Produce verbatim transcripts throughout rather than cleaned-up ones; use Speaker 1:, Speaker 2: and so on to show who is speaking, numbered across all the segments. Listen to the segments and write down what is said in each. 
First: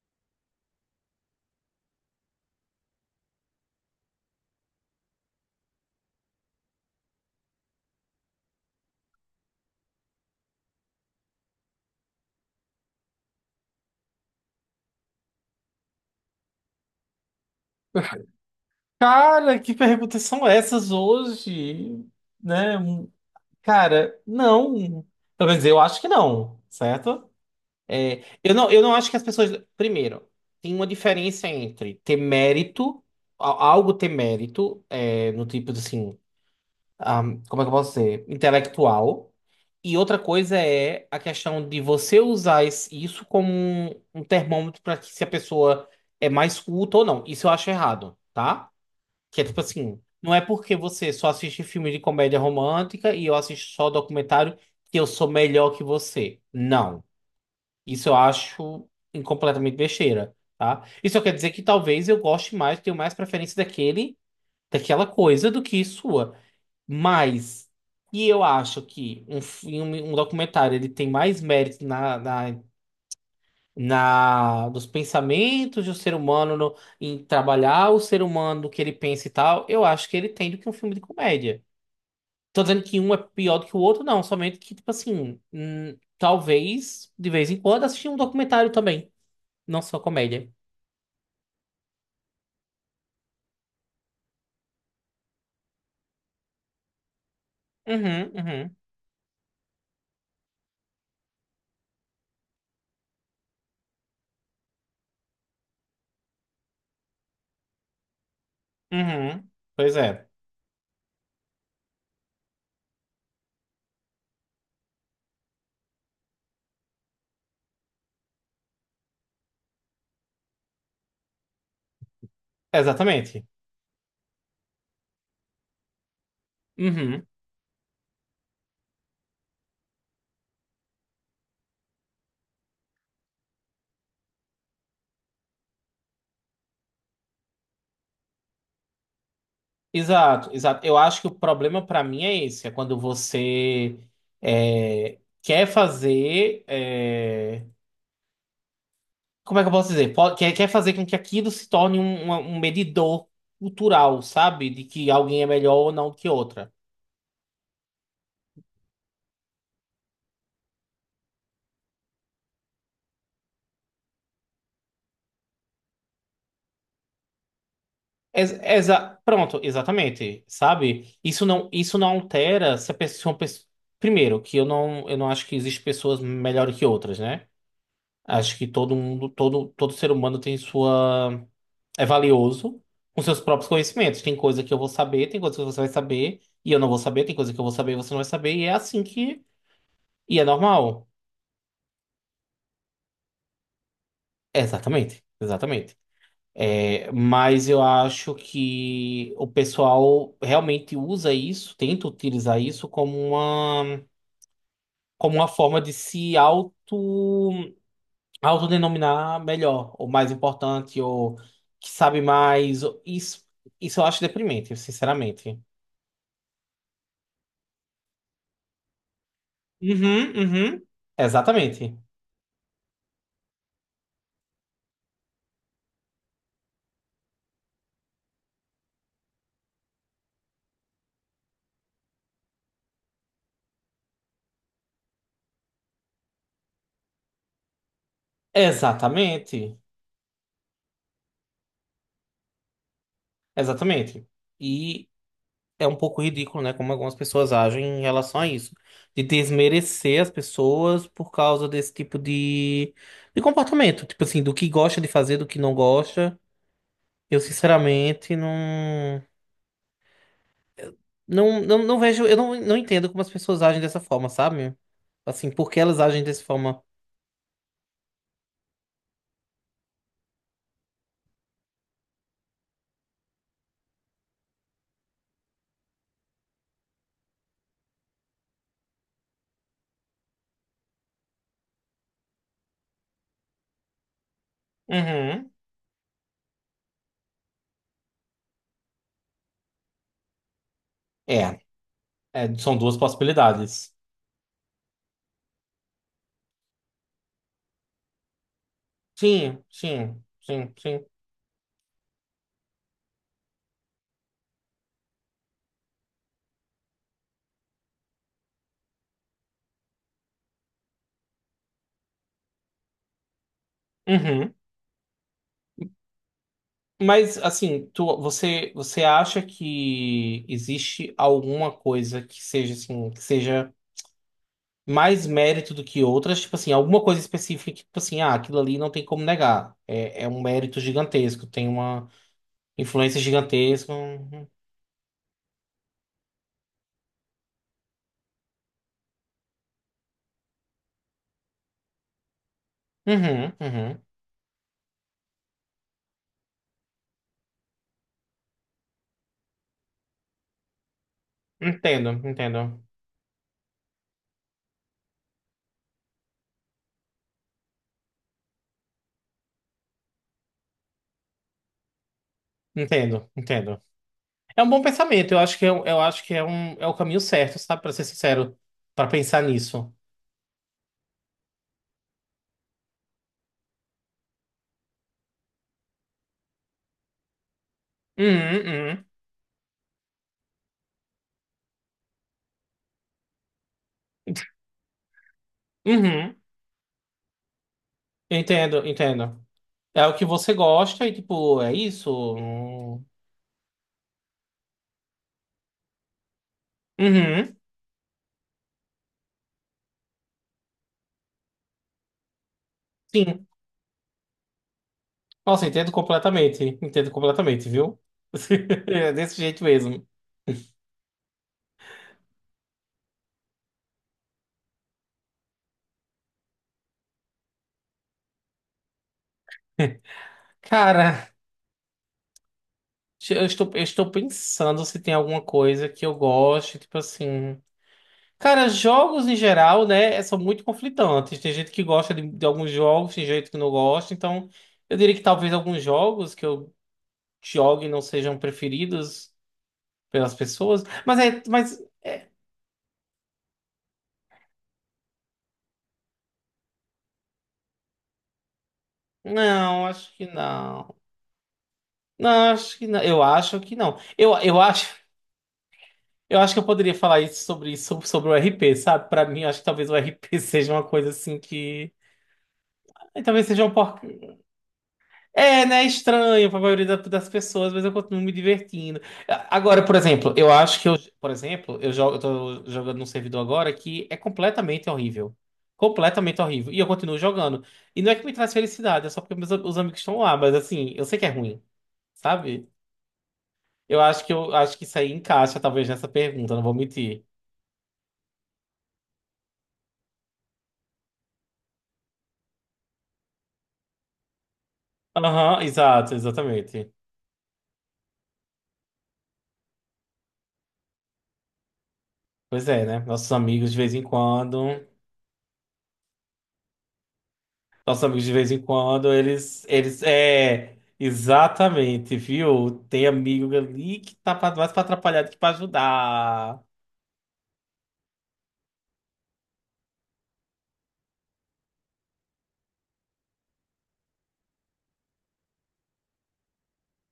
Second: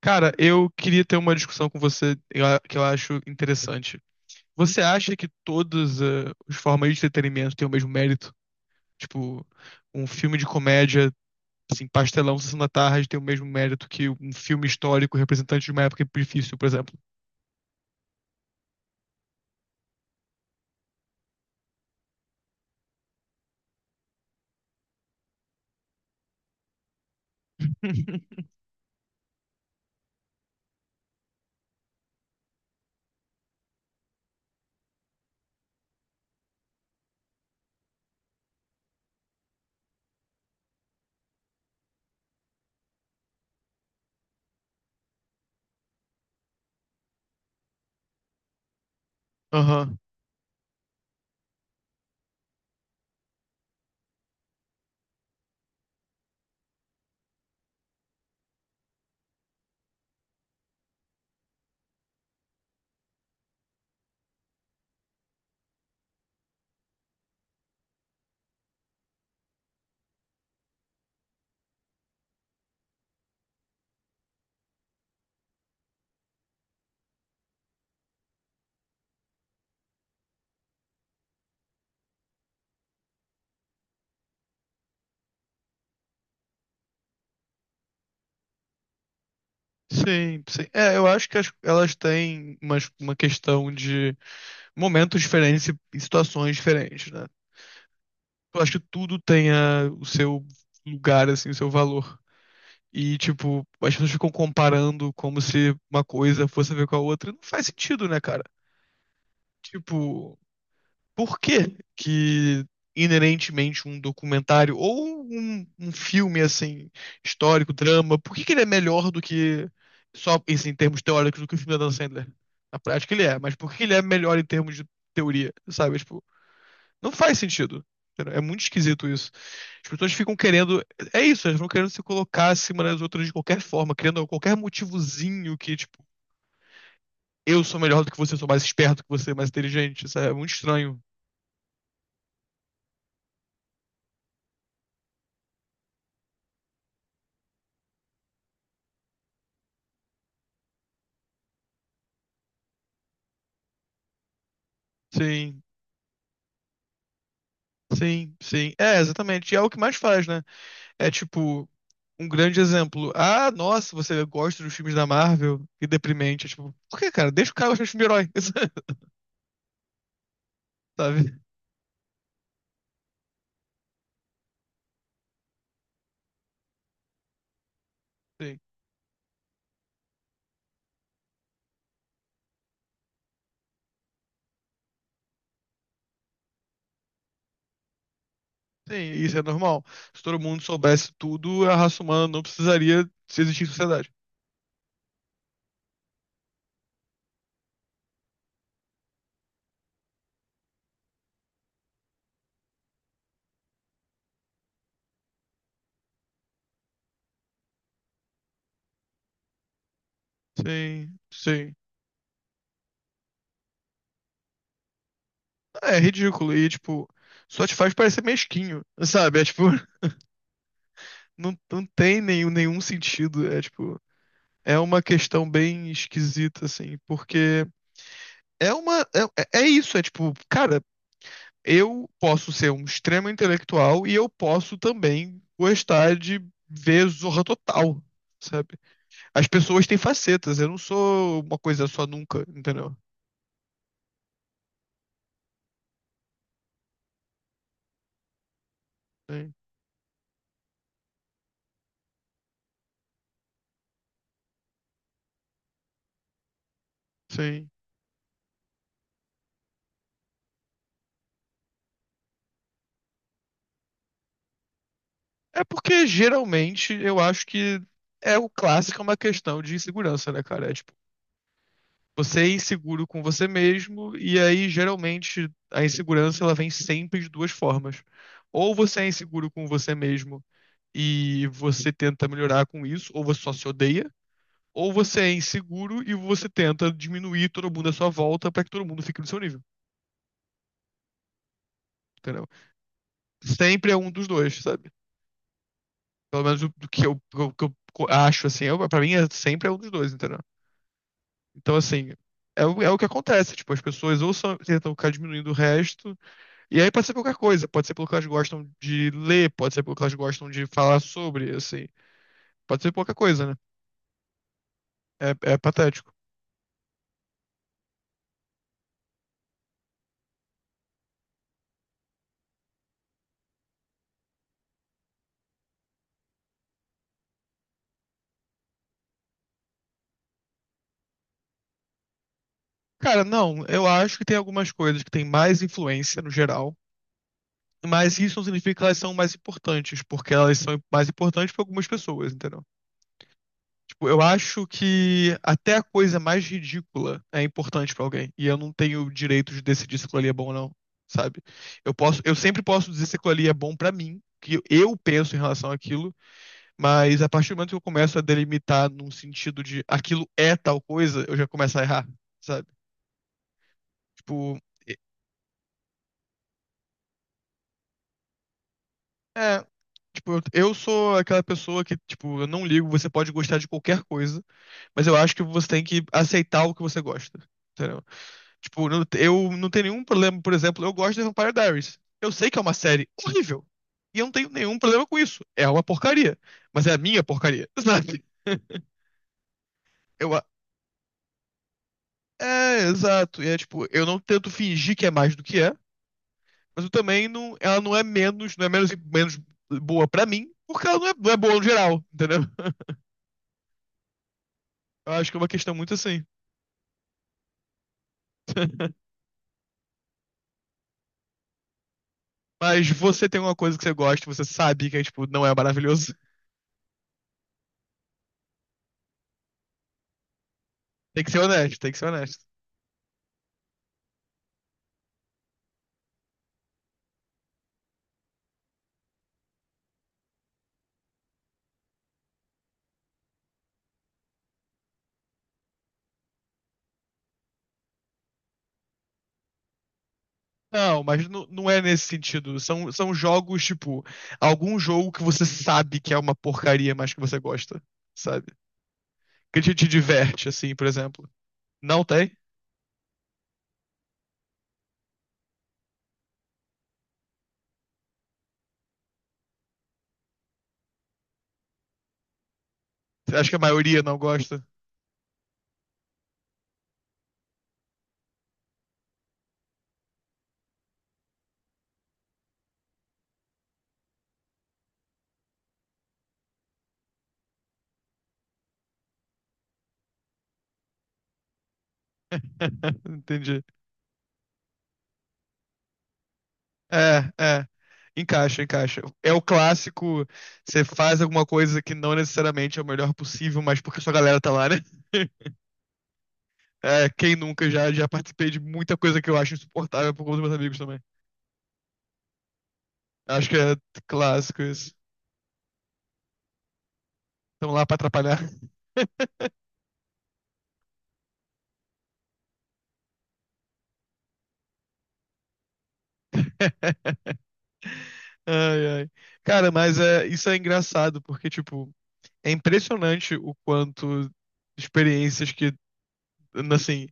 Speaker 1: Cara, eu queria ter uma discussão com você eu a- que eu acho interessante. Você acha que todas eh, as formas de entretenimento têm o mesmo mérito? Tipo, um filme de comédia, assim, pastelão, Sessão da Tarde, tem o mesmo mérito que um filme histórico representante de uma época difícil, por exemplo?
Speaker 2: Cara, que perguntas são essas hoje? Né? Um- Cara, não. Pelo menos eu acho que não, certo? É, eu não, eu não acho que as pessoas. Primeiro, tem uma diferença entre ter mérito, a- algo ter mérito, é, no tipo de assim, ahm, como é que eu posso dizer? Intelectual. E outra coisa é a questão de você usar es- isso como um, um termômetro para que se a pessoa é mais culta ou não. Isso eu acho errado, tá? Que é tipo
Speaker 1: Aham.
Speaker 2: assim, não é porque você só assiste filme de comédia romântica e eu assisto só documentário que eu sou melhor que você. Não. Isso eu acho em- completamente besteira, tá? Isso quer dizer que talvez eu goste mais, tenho mais preferência daquele, daquela coisa do que sua. Mas, e eu acho que um filme, um documentário, ele tem mais mérito na, na na dos pensamentos do ser humano no- em trabalhar o ser humano, do que ele pensa e tal, eu acho que ele tem do que um filme de comédia. Tô dizendo que um é pior do que o outro, não, somente que, tipo assim, hum, talvez de vez em quando assistir um documentário também, não só
Speaker 1: Sim,
Speaker 2: comédia.
Speaker 1: sim. É, eu acho que as- elas têm umas- uma questão de momentos diferentes e situações diferentes, né?
Speaker 2: Uhum,
Speaker 1: Eu
Speaker 2: uhum,
Speaker 1: acho que tudo tenha o seu lugar, assim, o seu valor. E, tipo, as pessoas ficam comparando como se uma coisa fosse a ver com a outra. Não faz sentido, né, cara?
Speaker 2: uhum. Pois é,
Speaker 1: Tipo, por que que inerentemente um documentário ou um, um filme, assim, histórico, drama, por que que ele é melhor do que, só isso em termos teóricos, do que o filme da Dan Sandler? Na prática ele é,
Speaker 2: exatamente.
Speaker 1: mas por que ele é melhor em termos de teoria, sabe? Tipo, não
Speaker 2: Uhum.
Speaker 1: faz sentido, entendeu? É muito esquisito isso. As pessoas ficam querendo. É isso, elas vão querendo se colocar acima das outras de qualquer forma, criando qualquer motivozinho que, tipo, eu sou melhor do que você, sou mais esperto que você, mais inteligente. Isso é muito
Speaker 2: Exato, exato. Eu
Speaker 1: estranho.
Speaker 2: acho que o problema pra mim é esse, é quando você é, quer fazer. É, Como é que eu posso dizer? Po- quer, quer fazer com que aquilo se torne um, uma- um medidor cultural, sabe? De que alguém é
Speaker 1: Sim,
Speaker 2: melhor ou não do que outra.
Speaker 1: sim, sim. É, exatamente. E é o que mais faz, né? É tipo. Um grande exemplo. Ah, nossa, você gosta dos filmes da Marvel? Que deprimente. É, tipo, por que, cara? Deixa o cara gostar de filme de herói.
Speaker 2: Ex- exa- pronto, exatamente, sabe?
Speaker 1: Sabe?
Speaker 2: Isso não, isso não altera se a pessoa, pessoa- primeiro, que eu não, eu não acho que existem pessoas melhores que outras, né? Acho
Speaker 1: Sim.
Speaker 2: que todo mundo, todo, todo ser humano tem sua... É valioso com seus próprios conhecimentos. Tem coisa que eu vou saber, tem coisa que você vai saber, e eu não vou saber, tem coisa que eu vou saber e você não vai saber, e é
Speaker 1: Sim,
Speaker 2: assim
Speaker 1: isso
Speaker 2: que...
Speaker 1: é normal. Se todo
Speaker 2: E é
Speaker 1: mundo
Speaker 2: normal.
Speaker 1: soubesse tudo, a raça humana não precisaria se existir em sociedade.
Speaker 2: Exatamente, exatamente. É, mas eu acho que o pessoal realmente usa isso, tenta utilizar isso como uma, como uma forma de se auto, autodenominar melhor, ou mais importante,
Speaker 1: Sim,
Speaker 2: ou
Speaker 1: sim.
Speaker 2: que sabe mais. ou- Isso, isso eu acho deprimente, sinceramente.
Speaker 1: É ridículo. E, tipo, só te faz parecer mesquinho, sabe? É, tipo,
Speaker 2: Uhum, uhum.
Speaker 1: não, não
Speaker 2: Exatamente.
Speaker 1: tem nenhum, nenhum sentido. É, tipo, é uma questão bem esquisita, assim, porque é uma. É, é é isso, é tipo, cara, eu posso ser um extremo intelectual e eu posso também gostar de ver Zorra Total, sabe? As
Speaker 2: Exatamente.
Speaker 1: pessoas têm facetas, eu não sou uma coisa só nunca, entendeu?
Speaker 2: Exatamente. E é um pouco ridículo, né? Como algumas pessoas agem em relação a isso. De
Speaker 1: Sim,
Speaker 2: desmerecer as pessoas por causa desse tipo de, de comportamento. Tipo assim, do que gosta de fazer, do que não gosta. Eu,
Speaker 1: sim.
Speaker 2: sinceramente, não. Não, não, não vejo. Eu não, não entendo como as pessoas agem dessa forma, sabe? Assim,
Speaker 1: É
Speaker 2: por que elas
Speaker 1: porque
Speaker 2: agem dessa forma?
Speaker 1: geralmente eu acho que é o clássico, é uma questão de insegurança, né, cara? É tipo, você é inseguro com você mesmo, e aí geralmente a insegurança ela vem sempre de duas formas. Ou você é inseguro com você mesmo e você tenta melhorar com isso, ou você só se odeia, ou você é
Speaker 2: Uhum.
Speaker 1: inseguro e você tenta diminuir todo mundo à sua volta pra que todo mundo fique no seu nível,
Speaker 2: É,
Speaker 1: entendeu?
Speaker 2: é, são duas
Speaker 1: Sempre
Speaker 2: possibilidades.
Speaker 1: é um dos dois, sabe? Pelo menos o, do que eu, o que eu acho, assim, eu, pra mim é
Speaker 2: Sim,
Speaker 1: sempre é um dos dois,
Speaker 2: sim,
Speaker 1: entendeu?
Speaker 2: sim, sim.
Speaker 1: Então, assim, é, o- é o que acontece. Tipo, as pessoas ou são, tentam ficar diminuindo o resto, e aí pode ser qualquer coisa. Pode ser pelo que elas gostam de ler, pode ser pelo que elas gostam de falar sobre, assim. Pode ser qualquer coisa, né?
Speaker 2: Uhum.
Speaker 1: É, é patético.
Speaker 2: Mas assim, tu, você você acha que existe alguma coisa que seja assim, que seja mais mérito do que outras? Tipo assim, alguma coisa específica que, tipo assim, ah, aquilo ali não tem como negar. É, é um mérito gigantesco, tem uma influência
Speaker 1: Cara, não, eu
Speaker 2: gigantesca. um,
Speaker 1: acho que tem
Speaker 2: um,
Speaker 1: algumas coisas que têm mais influência no geral, mas isso não significa que elas são mais importantes, porque elas são mais importantes para algumas pessoas, entendeu?
Speaker 2: Uhum, uhum.
Speaker 1: Tipo, eu acho que até a coisa mais ridícula é importante pra alguém. E eu não tenho o direito de decidir se aquilo ali é bom ou não, sabe? Eu
Speaker 2: Entendo,
Speaker 1: posso, eu sempre
Speaker 2: entendo.
Speaker 1: posso dizer se aquilo ali é bom pra mim, que eu penso em relação àquilo, mas a partir do momento que eu começo a delimitar num sentido de aquilo é tal coisa, eu já começo a errar, sabe?
Speaker 2: Entendo, entendo.
Speaker 1: Tipo,
Speaker 2: É um bom pensamento. Eu acho que é, um- eu acho que é um é o caminho certo, sabe? Pra ser sincero, pra pensar
Speaker 1: é,
Speaker 2: nisso.
Speaker 1: tipo, eu eu sou aquela pessoa que, tipo, eu não ligo, você pode gostar de qualquer coisa, mas eu acho que você tem que aceitar o que você gosta, entendeu?
Speaker 2: Uhum,
Speaker 1: Tipo, não-
Speaker 2: uhum.
Speaker 1: eu não tenho nenhum problema, por exemplo, eu gosto de Vampire Diaries. Eu sei que é uma série horrível. E eu não tenho nenhum problema com isso. É uma
Speaker 2: Uhum.
Speaker 1: porcaria. Mas é a minha porcaria, sabe?
Speaker 2: Entendo, entendo. É o que
Speaker 1: Eu, a-
Speaker 2: você gosta e, tipo, é isso?
Speaker 1: é,
Speaker 2: Hum.
Speaker 1: exato. E é tipo, eu não tento fingir que é mais do que é, mas eu também não,
Speaker 2: Uhum,
Speaker 1: ela não é menos, não é menos, menos boa pra mim, porque ela não é, não é boa no geral, entendeu?
Speaker 2: sim.
Speaker 1: Eu acho que é uma
Speaker 2: Nossa,
Speaker 1: questão
Speaker 2: entendo
Speaker 1: muito assim.
Speaker 2: completamente. Entendo completamente, viu? É desse jeito mesmo.
Speaker 1: Mas você tem uma coisa que você gosta, você sabe que é, tipo, não é maravilhoso. Tem que
Speaker 2: Cara,
Speaker 1: ser honesto, tem que ser honesto.
Speaker 2: eu estou, eu estou pensando se tem alguma coisa que eu goste, tipo assim. Cara, jogos em geral, né, é, são muito conflitantes. Tem gente que gosta de, de alguns jogos, tem gente que não gosta. Então, eu diria que talvez alguns jogos que eu jogue não sejam preferidos pelas pessoas.
Speaker 1: Não,
Speaker 2: Mas
Speaker 1: mas
Speaker 2: é,
Speaker 1: nu- não
Speaker 2: mas
Speaker 1: é nesse
Speaker 2: é,
Speaker 1: sentido. São, são jogos, tipo, algum jogo que você sabe que é uma porcaria, mas que você gosta, sabe? Que te,
Speaker 2: não,
Speaker 1: te
Speaker 2: acho que
Speaker 1: diverte, assim, por
Speaker 2: não.
Speaker 1: exemplo. Não tem?
Speaker 2: Não, acho que não. Eu acho que não. Eu, eu acho, eu acho que eu poderia falar isso sobre isso, sobre, sobre o R P, sabe? Pra mim, eu acho que talvez o R P seja uma coisa assim que. eh, Talvez
Speaker 1: Acho que a
Speaker 2: seja um
Speaker 1: maioria
Speaker 2: porco.
Speaker 1: não gosta.
Speaker 2: É, né? Estranho pra maioria da- das pessoas, mas eu continuo me divertindo. A- Agora, por exemplo, eu acho que eu. Por exemplo, eu jogo, eu tô jogando num servidor agora que é completamente horrível. Completamente horrível. E eu continuo jogando. E não é que me traz felicidade, é só porque meus, os amigos estão lá, mas assim, eu sei que é ruim, sabe?
Speaker 1: Entendi.
Speaker 2: Eu acho que eu acho que isso aí encaixa, talvez, nessa pergunta, não vou mentir.
Speaker 1: É, é. Encaixa, encaixa. É o clássico, você faz alguma coisa que não necessariamente é o melhor possível, mas porque sua galera tá lá, né?
Speaker 2: Aham, exato, exatamente.
Speaker 1: É, quem nunca já, já participei de muita coisa que eu acho insuportável por conta dos meus amigos também.
Speaker 2: Pois é, né? Nossos
Speaker 1: Acho que
Speaker 2: amigos
Speaker 1: é
Speaker 2: de vez em
Speaker 1: clássico
Speaker 2: quando.
Speaker 1: isso. Estão lá pra
Speaker 2: Nossos amigos de
Speaker 1: atrapalhar.
Speaker 2: vez em quando, eles. Eles. É. Exatamente, viu? Tem amigo ali que tá pra- mais pra atrapalhar do que pra ajudar.
Speaker 1: Ai, ai. Cara, mas é, isso é engraçado, porque, tipo, é impressionante o quanto experiências que, assim,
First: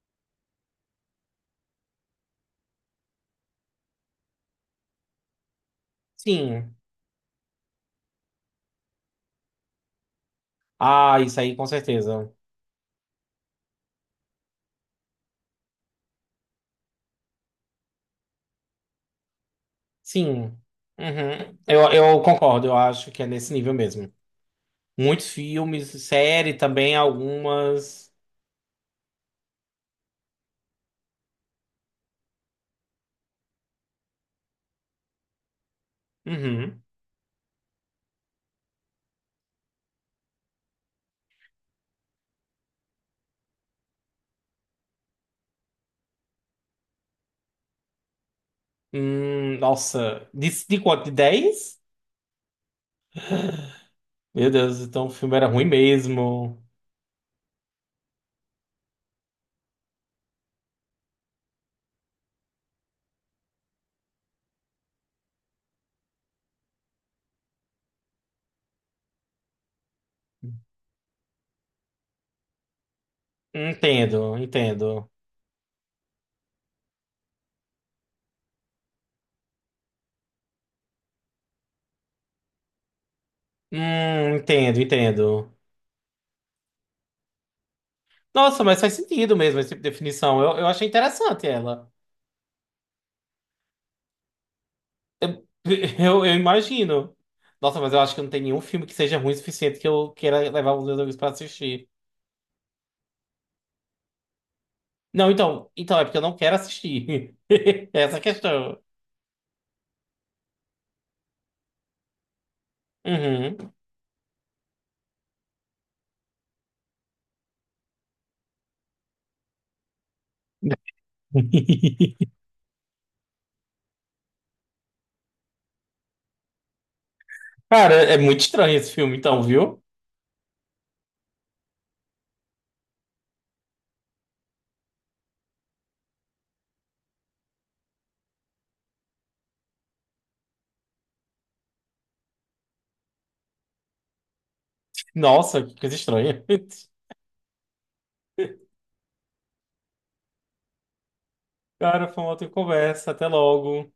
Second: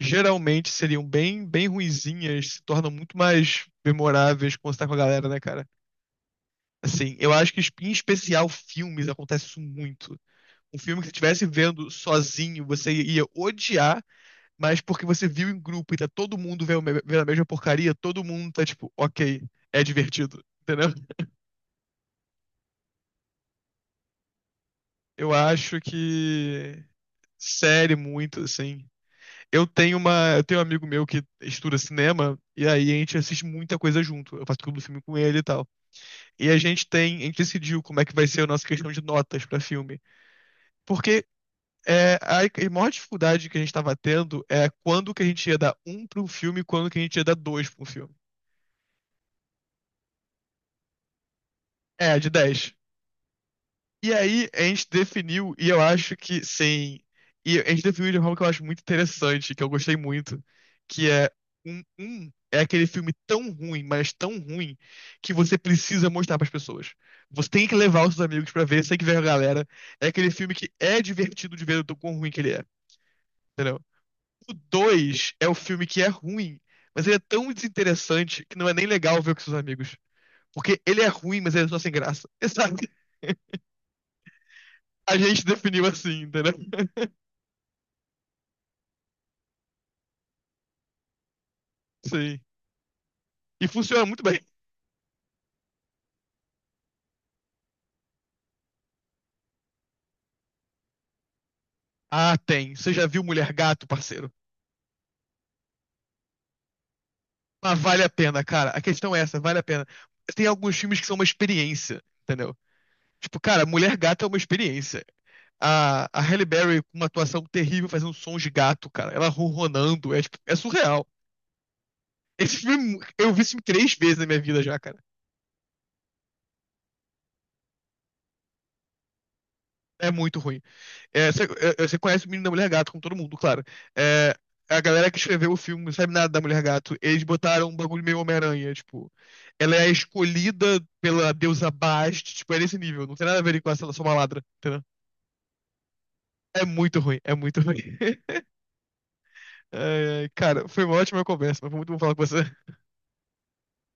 Speaker 1: geralmente seriam bem, bem ruinzinhas se tornam muito mais memoráveis quando você tá com a galera, né, cara?
Speaker 2: Sim.
Speaker 1: Assim, eu acho que, em especial, filmes acontece isso muito. Um filme que você
Speaker 2: Ah, isso
Speaker 1: estivesse
Speaker 2: aí, com
Speaker 1: vendo
Speaker 2: certeza.
Speaker 1: sozinho, você ia odiar, mas porque você viu em grupo e tá todo mundo vendo vendo a mesma porcaria, todo mundo tá tipo, ok, é divertido,
Speaker 2: Sim.
Speaker 1: entendeu?
Speaker 2: Uhum. Eu, eu concordo, eu acho que é nesse nível mesmo. Muitos
Speaker 1: Eu acho
Speaker 2: filmes, série
Speaker 1: que
Speaker 2: também,
Speaker 1: série
Speaker 2: algumas.
Speaker 1: muito, assim. Eu tenho uma, eu tenho um amigo meu que estuda cinema e aí a gente assiste muita coisa junto. Eu faço clube do filme com ele e tal. E a
Speaker 2: Uhum.
Speaker 1: gente tem, a gente decidiu como é que vai ser a nossa questão de notas pra filme, porque é, a a maior dificuldade que a gente tava tendo é quando que a gente ia dar um pra um filme e quando que a gente ia dar dois pra um filme.
Speaker 2: Hum, nossa, de, de quanto? De dez?
Speaker 1: É, de dez. E aí
Speaker 2: Meu
Speaker 1: a
Speaker 2: Deus,
Speaker 1: gente
Speaker 2: então o filme era
Speaker 1: definiu,
Speaker 2: ruim
Speaker 1: e eu acho que
Speaker 2: mesmo.
Speaker 1: sim. E a gente definiu de uma forma que eu acho muito interessante, que eu gostei muito, que é um, um é aquele filme tão ruim, mas tão ruim, que você precisa mostrar pras pessoas. Você tem que levar os seus amigos pra ver, você tem que ver a galera. É aquele filme que é divertido de ver o quão ruim que ele é, entendeu?
Speaker 2: Entendo,
Speaker 1: O
Speaker 2: entendo.
Speaker 1: dois é o filme que é ruim, mas ele é tão desinteressante que não é nem legal ver com seus amigos. Porque ele é ruim, mas ele é só sem graça. Sabe?
Speaker 2: Hum, entendo,
Speaker 1: A gente
Speaker 2: entendo.
Speaker 1: definiu assim, entendeu?
Speaker 2: Nossa, mas faz sentido mesmo esse tipo de definição. Eu, eu achei interessante ela.
Speaker 1: Sim. E funciona muito bem.
Speaker 2: Eu, eu imagino. Nossa, mas eu acho que não tem nenhum filme que seja ruim o suficiente que eu queira levar os meus amigos pra assistir.
Speaker 1: Ah, tem. Você já viu Mulher Gato, parceiro?
Speaker 2: Não, então, então é porque eu não quero assistir.
Speaker 1: Mas vale a
Speaker 2: Essa é a
Speaker 1: pena, cara.
Speaker 2: questão.
Speaker 1: A questão é essa, vale a pena. Tem alguns filmes que são uma experiência, entendeu? Tipo, cara,
Speaker 2: Uhum.
Speaker 1: Mulher Gato é uma experiência. A, a Halle Berry com uma atuação terrível fazendo sons de gato, cara. Ela ronronando, é, tipo, é surreal. Esse filme, eu vi esse filme três vezes na minha vida já, cara.
Speaker 2: Cara, é muito estranho esse filme, então, viu?
Speaker 1: É muito ruim. É, você, é, você conhece o menino da Mulher Gato, como todo mundo, claro. É, a galera que escreveu o filme não sabe nada da Mulher Gato. Eles botaram um bagulho meio Homem-Aranha, tipo. Ela é escolhida pela deusa Bast, tipo, é nesse nível. Não tem nada a ver com ela ser só uma ladra, entendeu?
Speaker 2: Nossa, que coisa estranha.
Speaker 1: É muito ruim, é muito ruim. Ai, ai, cara, foi uma ótima conversa, mas foi muito bom
Speaker 2: Cara,
Speaker 1: falar
Speaker 2: foi
Speaker 1: com
Speaker 2: uma
Speaker 1: você.
Speaker 2: outra conversa. Até logo.